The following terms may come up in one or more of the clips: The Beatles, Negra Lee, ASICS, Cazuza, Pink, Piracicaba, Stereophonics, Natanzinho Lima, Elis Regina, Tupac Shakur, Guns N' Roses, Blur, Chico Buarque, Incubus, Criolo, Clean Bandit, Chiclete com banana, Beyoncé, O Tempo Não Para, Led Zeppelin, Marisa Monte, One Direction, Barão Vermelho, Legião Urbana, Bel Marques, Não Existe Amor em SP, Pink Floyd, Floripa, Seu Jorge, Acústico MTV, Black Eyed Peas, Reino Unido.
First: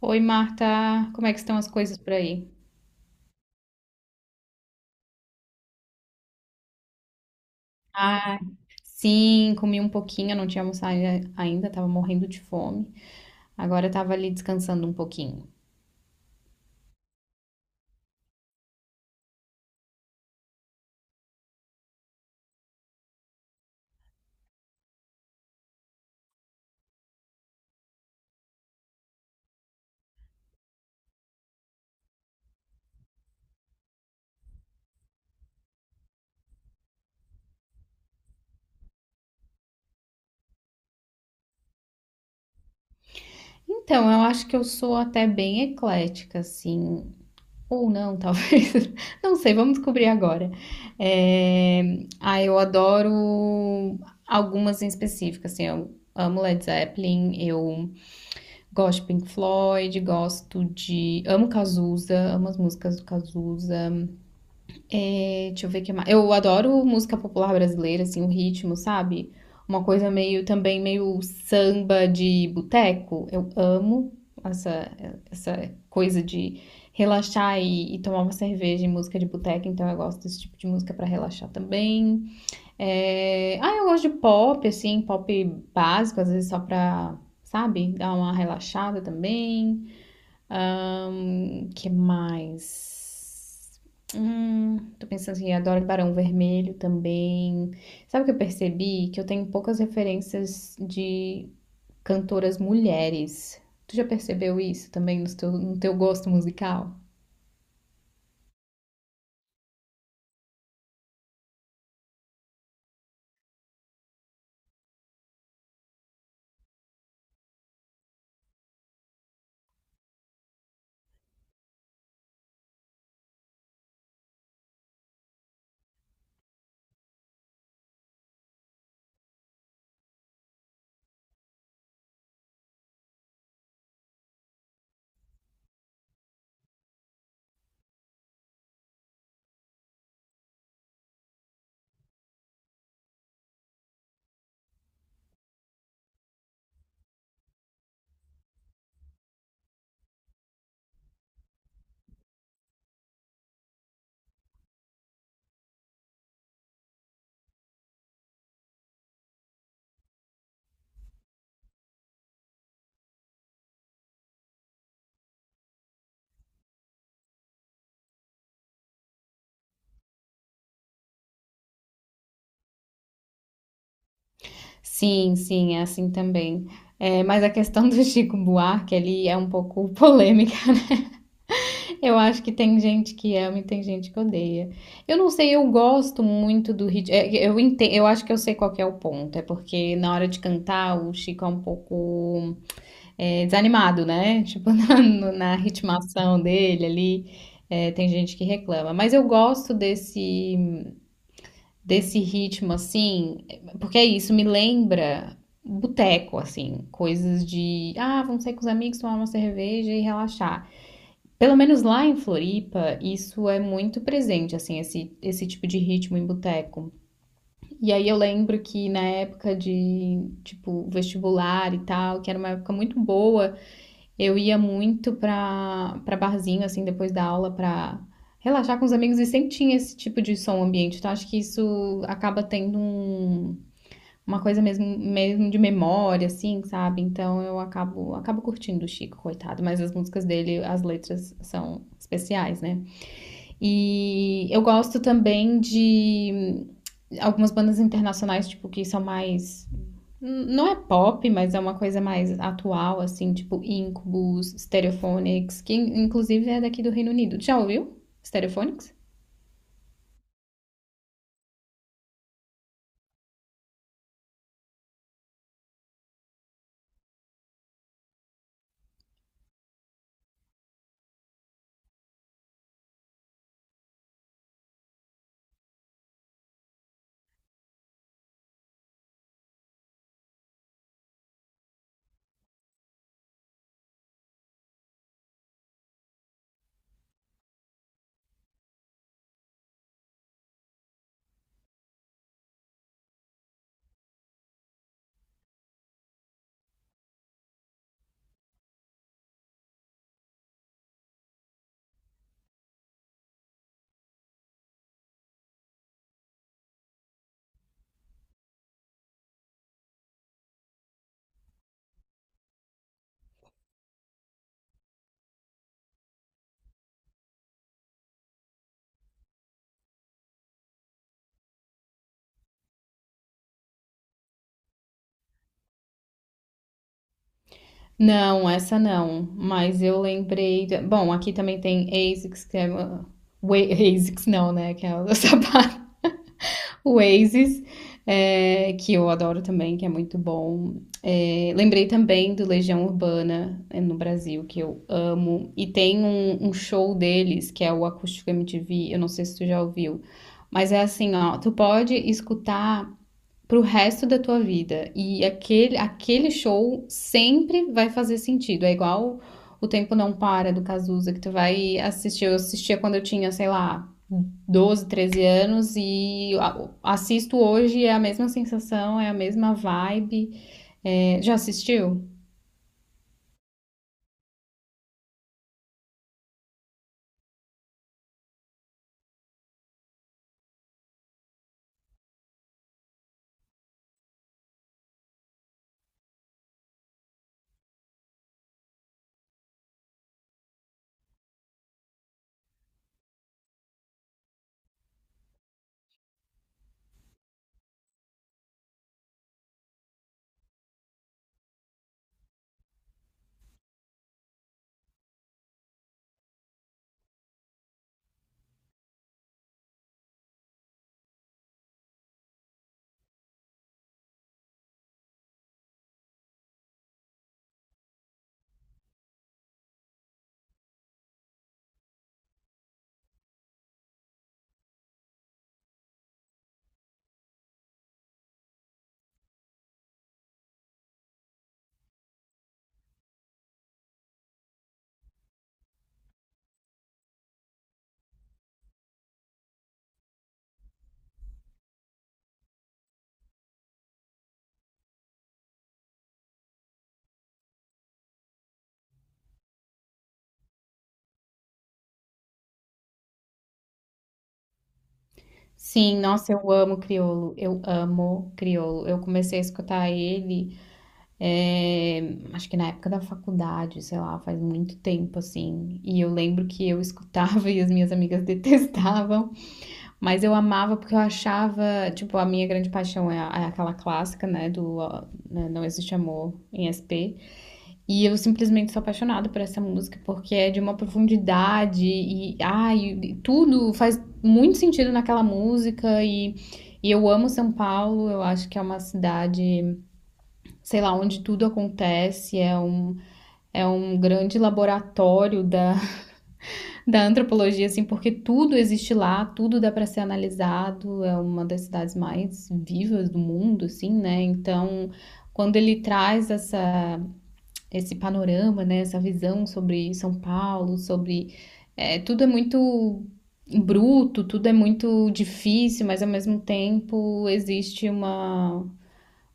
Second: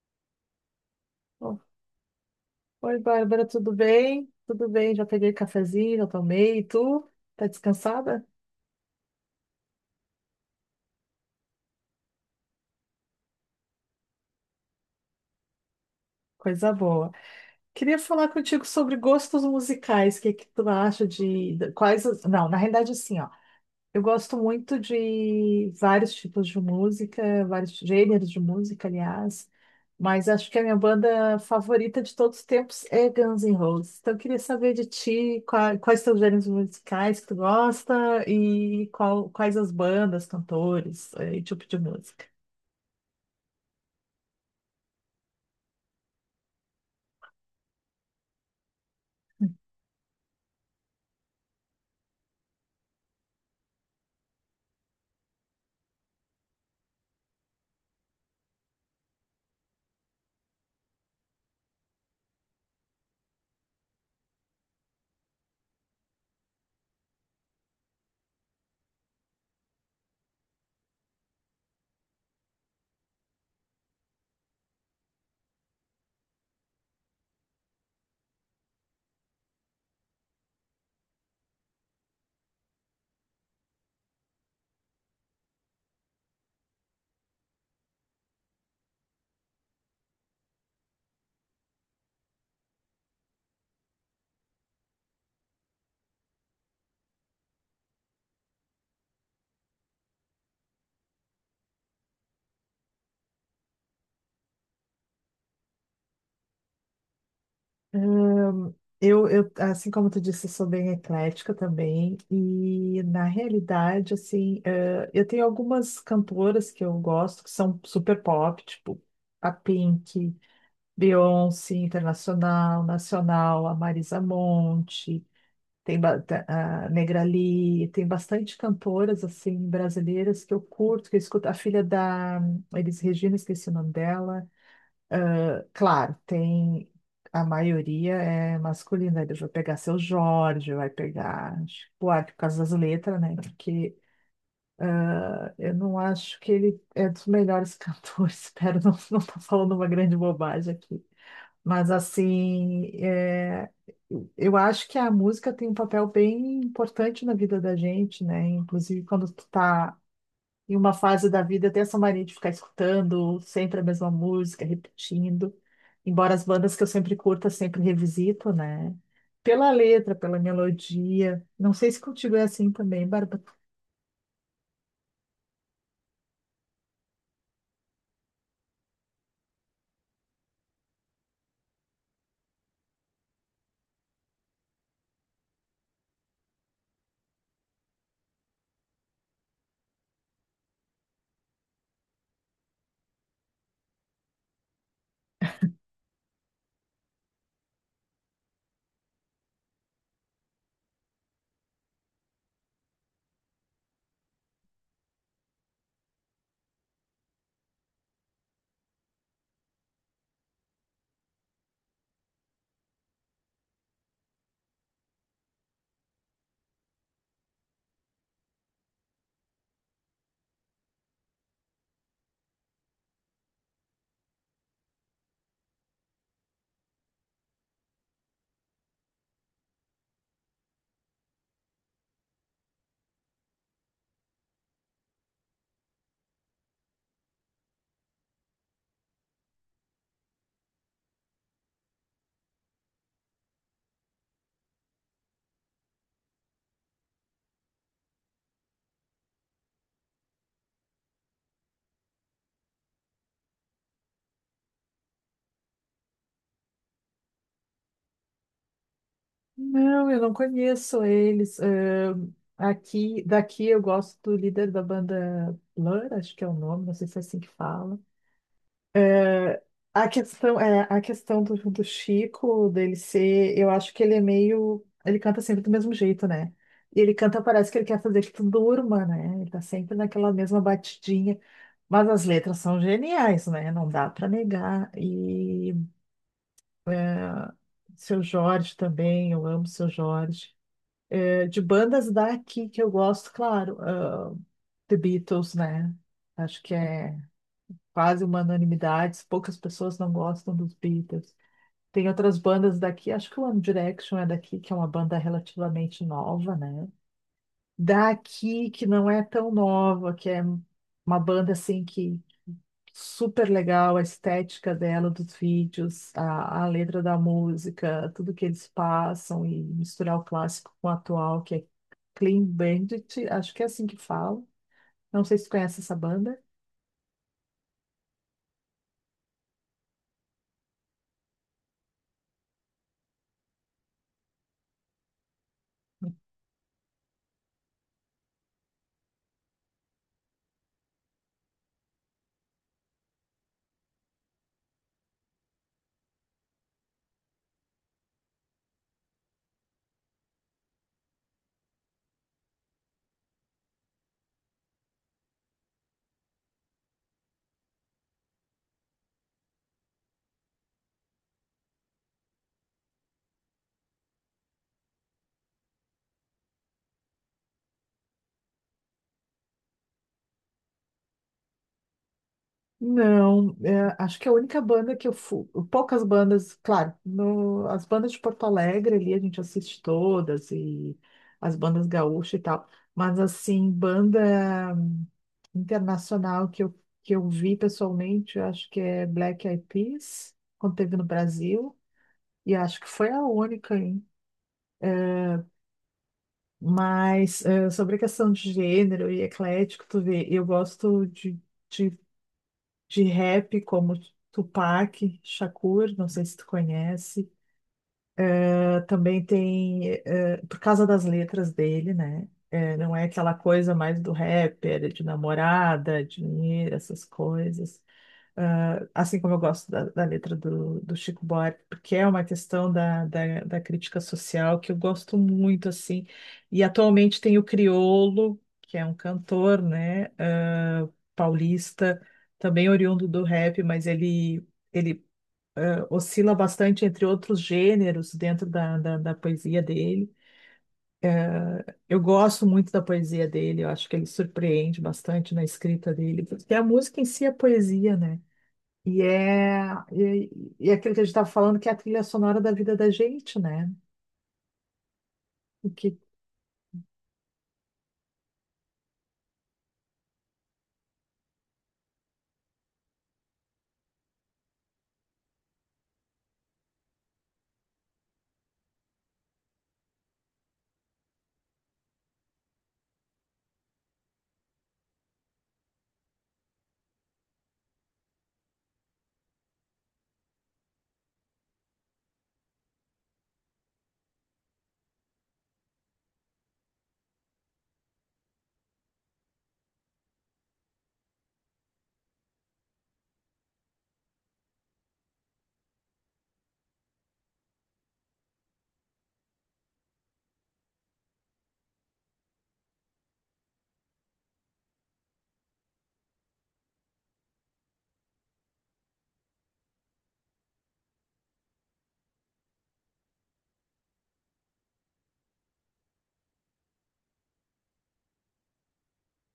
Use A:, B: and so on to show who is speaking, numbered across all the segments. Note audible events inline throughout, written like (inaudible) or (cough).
A: Oi, Marta, como é que estão
B: Bom.
A: as coisas por aí?
B: Oi, Bárbara, tudo bem? Tudo bem, já peguei cafezinho, já tomei. E tu? Tá descansada?
A: Ah, sim, comi um pouquinho, eu não tinha almoçado ainda, tava morrendo de fome. Agora eu tava ali descansando um pouquinho.
B: Coisa boa. Queria falar contigo sobre gostos musicais. O que que tu acha de- quais? As- Não, na realidade, assim, ó. Eu gosto muito de vários tipos de música, vários gêneros de música, aliás, mas acho que a minha banda favorita de todos os tempos é Guns N' Roses. Então, eu queria saber de ti quais são os gêneros musicais que tu gosta e quais as bandas, cantores, e tipo de música.
A: Então, eu acho que eu sou até bem eclética, assim. Ou não, talvez. (laughs) Não sei, vamos descobrir agora. É, eu adoro algumas em específico, assim, eu amo Led Zeppelin, eu gosto de Pink Floyd, gosto de... Amo Cazuza, amo as músicas do Cazuza. Deixa eu ver o que mais. Eu adoro música popular brasileira, assim, o ritmo, sabe? Uma coisa meio também meio samba de boteco. Eu amo essa, essa coisa de relaxar e tomar uma cerveja em música de boteco, então eu gosto desse tipo de música pra relaxar também. Eu gosto de pop, assim, pop básico, às vezes só pra, sabe, dar uma relaxada também. Ah, o que mais? Tô pensando assim, adoro Barão Vermelho também. Sabe o que eu percebi? Que eu tenho poucas referências de cantoras mulheres. Tu já percebeu isso também no teu gosto musical?
B: Eu, assim como tu disse, eu sou bem eclética também, e na realidade, assim, eu tenho algumas cantoras que eu gosto, que são super pop, tipo a Pink, Beyoncé, Internacional, Nacional, a Marisa Monte, tem ba- ta- a Negra Lee, tem bastante cantoras, assim, brasileiras que eu curto, que eu escuto, a filha da Elis Regina, esqueci o nome dela, claro, tem. A maioria é masculina. Ele vai pegar Seu Jorge, vai pegar. Tipo, ah, por causa das letras, né? Porque eu não acho que ele é dos melhores (laughs) cantores. Espero não estar falando uma grande bobagem aqui. Mas, assim, é, eu acho que a música tem um papel bem importante na vida da gente, né? Inclusive, quando tu tá em uma fase da vida, eu tenho essa mania de ficar escutando sempre a mesma música, repetindo. Embora as bandas que eu sempre curto, eu sempre revisito, né? Pela letra, pela melodia. Não sei se contigo é assim também, Bárbara.
A: Sim, sim, é assim também. É, mas a questão (laughs) do Chico Buarque ali é um pouco (laughs) polêmica. Eu acho que tem gente que ama e tem gente que odeia. Eu não sei, eu gosto muito do ritmo. Eu entendo, eu acho que eu sei qual que é o ponto. É porque na hora de cantar o Chico é um pouco desanimado, né? (laughs) Tipo, na, no- na ritmação dele ali, tem gente que reclama. Mas eu gosto desse ritmo, assim, porque é isso, me lembra boteco, assim, coisas de, ah, vamos sair com os amigos, tomar uma cerveja e relaxar. Pelo menos lá em Floripa, isso é muito presente, assim, esse tipo de ritmo em boteco. E aí eu lembro que na época de, tipo, vestibular e tal, que era uma época muito boa, eu ia muito pra barzinho, assim, depois da aula pra relaxar com os amigos e sempre tinha esse tipo de som ambiente. Então acho que isso acaba tendo uma coisa mesmo, mesmo de memória, assim, sabe? Então eu acabo curtindo o Chico, coitado, mas as músicas dele, as letras são especiais, né? E eu gosto também de algumas bandas internacionais, tipo, que são mais. Não é pop, mas é uma coisa mais atual, assim, tipo Incubus, Stereophonics, que inclusive é daqui do Reino Unido. Já ouviu? Stereophonics?
B: Não, eu não conheço eles. Aqui, daqui eu gosto do líder da banda Blur, acho que é o nome, não sei se é assim que fala. A questão, é, a questão do, do Chico, dele ser, eu acho que ele é meio. Ele canta sempre do mesmo jeito, né? E ele canta, parece que ele quer fazer que tu durma, né? Ele tá sempre naquela mesma batidinha. Mas as letras são geniais, né? Não dá pra negar. E ah, Seu Jorge também, eu amo Seu Jorge. É, de bandas daqui que eu gosto, claro, ah, The Beatles, né? Acho que é quase uma unanimidade, poucas pessoas não gostam dos Beatles. Tem outras bandas daqui, acho que o One Direction é daqui, que é uma banda relativamente nova, né? Daqui, que não é tão nova, que é uma banda assim que super legal, a estética dela, dos vídeos, a letra da música, tudo que eles passam e misturar o clássico com o atual, que é Clean Bandit, acho que é assim que fala. Não sei se tu conhece essa banda.
A: Não, essa não. Mas eu lembrei. Bom, aqui também tem ASICS, que é. (laughs) ASICS não, né? Que é o (laughs) sapato. O Asics, é, que eu adoro também, que é muito bom. É, lembrei também do Legião Urbana no Brasil, que eu amo. E tem um show deles, que é o Acústico MTV. Eu não sei se tu já ouviu. Mas é assim, ó, tu pode escutar pro resto da tua vida. E aquele show sempre vai fazer sentido. É igual O Tempo Não Para, do Cazuza, que tu vai assistir. Eu assistia quando eu tinha, sei lá, 12, 13 anos e assisto hoje, é a mesma sensação, é a mesma vibe. É, já assistiu?
B: Não, é, acho que a única banda que eu fui, poucas bandas, claro, as bandas de Porto Alegre ali a gente assiste todas e as bandas gaúchas e tal, mas assim, banda internacional que eu vi pessoalmente, eu acho que é Black Eyed Peas, quando teve no Brasil, e acho que foi a única, hein? Mas sobre a questão de gênero e eclético, tu vê, eu gosto de, de de rap como Tupac Shakur, não sei se tu conhece. Também tem, por causa das letras dele, né? Não é aquela coisa mais do rapper, de namorada, dinheiro, essas coisas, assim como eu gosto da, da letra do, do Chico Buarque, porque é uma questão da crítica social que eu gosto muito, assim. E atualmente tem o Criolo, que é um cantor, né, paulista, também oriundo do rap, mas ele oscila bastante entre outros gêneros dentro da poesia dele. Eu gosto muito da poesia dele, eu acho que ele surpreende bastante na escrita dele, porque a música em si é poesia, né? E é, e, e é aquilo que a gente estava falando, que é a trilha sonora da vida da gente, né? O que
A: Sim, nossa, eu amo Criolo, eu amo Criolo. Eu comecei a escutar ele. É, acho que na época da faculdade, sei lá, faz muito tempo assim. E eu lembro que eu (laughs) escutava e as minhas amigas detestavam, mas eu amava porque eu achava, tipo, a minha grande paixão é aquela clássica, né, Não Existe Amor em SP. E eu simplesmente sou apaixonada por essa música porque é de uma profundidade e, ai, e tudo faz muito sentido naquela música e. E eu amo São Paulo, eu acho que é uma cidade, sei lá, onde tudo acontece, é é um grande laboratório da, (laughs) da antropologia, assim, porque tudo existe lá, tudo dá para ser analisado, é uma das cidades mais vivas do mundo, assim, né? Então, quando ele traz esse panorama, né, essa visão sobre São Paulo, sobre. Tudo é muito bruto, tudo é muito difícil, mas ao mesmo tempo existe uma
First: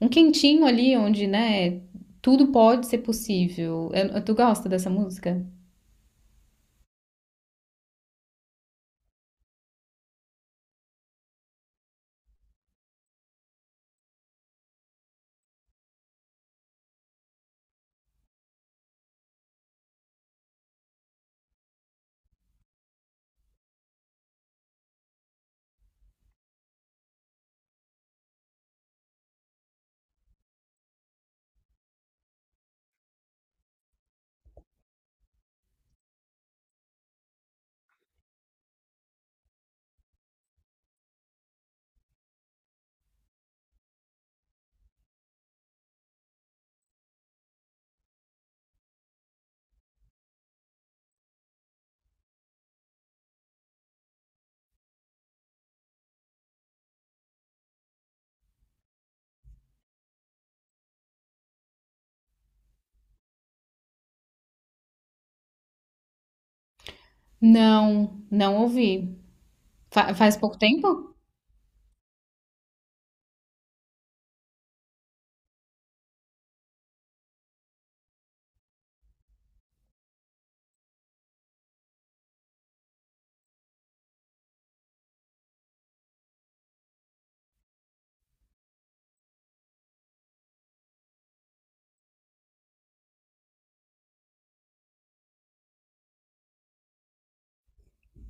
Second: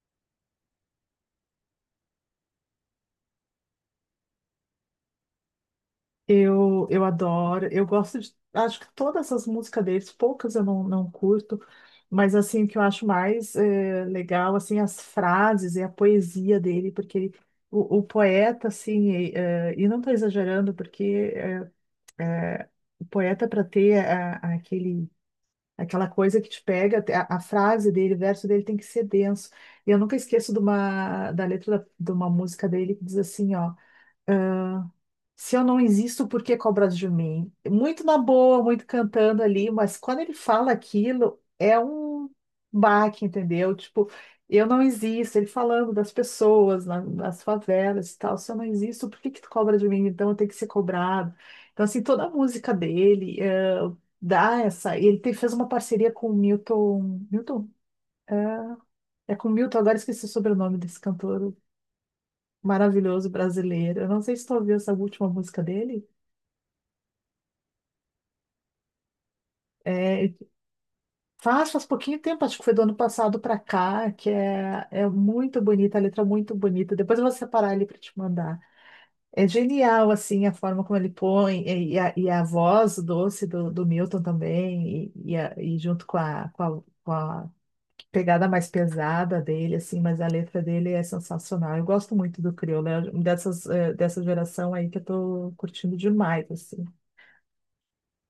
A: um quentinho ali onde, né, tudo pode ser possível. Tu gosta dessa música?
B: eu adoro, eu gosto de, acho que todas as músicas deles, poucas eu não, não curto, mas assim, o que eu acho mais legal, assim, as frases e a poesia dele, porque o poeta, assim, e não estou exagerando, porque eh, o poeta, para ter a- aquele aquela coisa que te pega, a frase dele, o verso dele tem que ser denso. E eu nunca esqueço de uma, da letra da- de uma música dele que diz assim, ó. Se eu não existo, por que cobrar de mim? Muito na boa, muito cantando ali, mas quando ele fala aquilo, é um baque, entendeu? Tipo, eu não existo. Ele falando das pessoas, nas favelas e tal. Se eu não existo, por que que tu cobra de mim? Então eu tenho que ser cobrado. Então, assim, toda a música dele dá essa. Ele fez uma parceria com o Milton. Milton? É com o Milton, agora esqueci o sobrenome desse cantor maravilhoso brasileiro. Eu não sei se tu ouviu essa última música dele.
A: Não, não ouvi.
B: é
A: Faz pouco tempo?
B: faz pouquinho tempo, acho que foi do ano passado para cá, que é, é muito bonita, a letra é muito bonita. Depois eu vou separar ele para te mandar. É genial, assim, a forma como ele põe, e a voz doce do Milton também, e junto com a, pegada mais pesada dele, assim, mas a letra dele é sensacional. Eu gosto muito do Criolo, é um dessas, dessa geração aí que eu tô curtindo demais, assim,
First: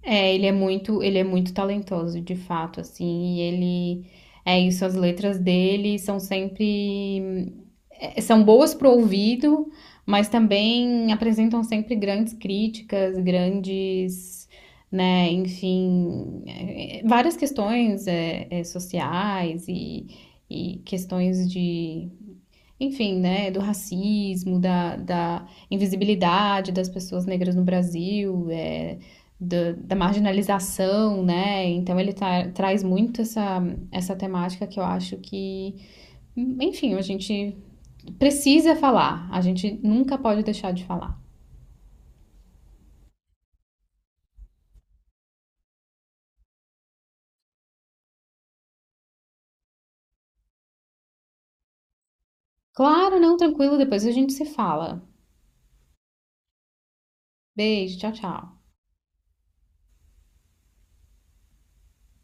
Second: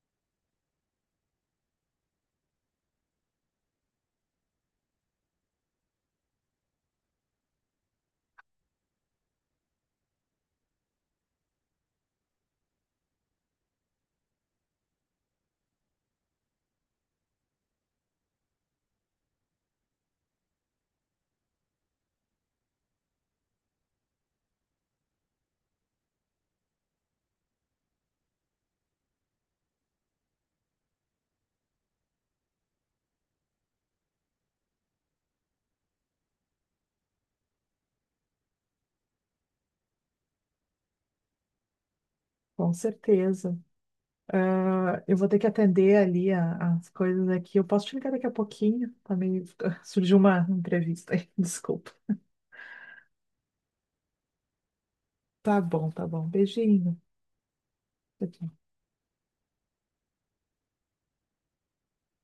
A: É, ele é muito talentoso, de fato, assim, e ele é isso, as letras dele são sempre são boas para o ouvido, mas também apresentam sempre grandes críticas, grandes, né, enfim, várias questões sociais e questões de, enfim, né, do racismo, da invisibilidade das pessoas negras no Brasil, é, da marginalização, né? Então ele traz muito essa temática que eu acho que, enfim, a gente precisa falar. A gente nunca pode deixar de falar.
B: com certeza. Ah, eu vou ter que atender ali as coisas aqui. Eu posso te ligar daqui a pouquinho? Também (laughs) surgiu uma entrevista aí, (laughs) desculpa.
A: Claro, não, tranquilo, depois a gente se fala.
B: Tá bom, tá bom. Beijinho.
A: Beijo, tchau,
B: Tchau,
A: tchau.
B: tchau.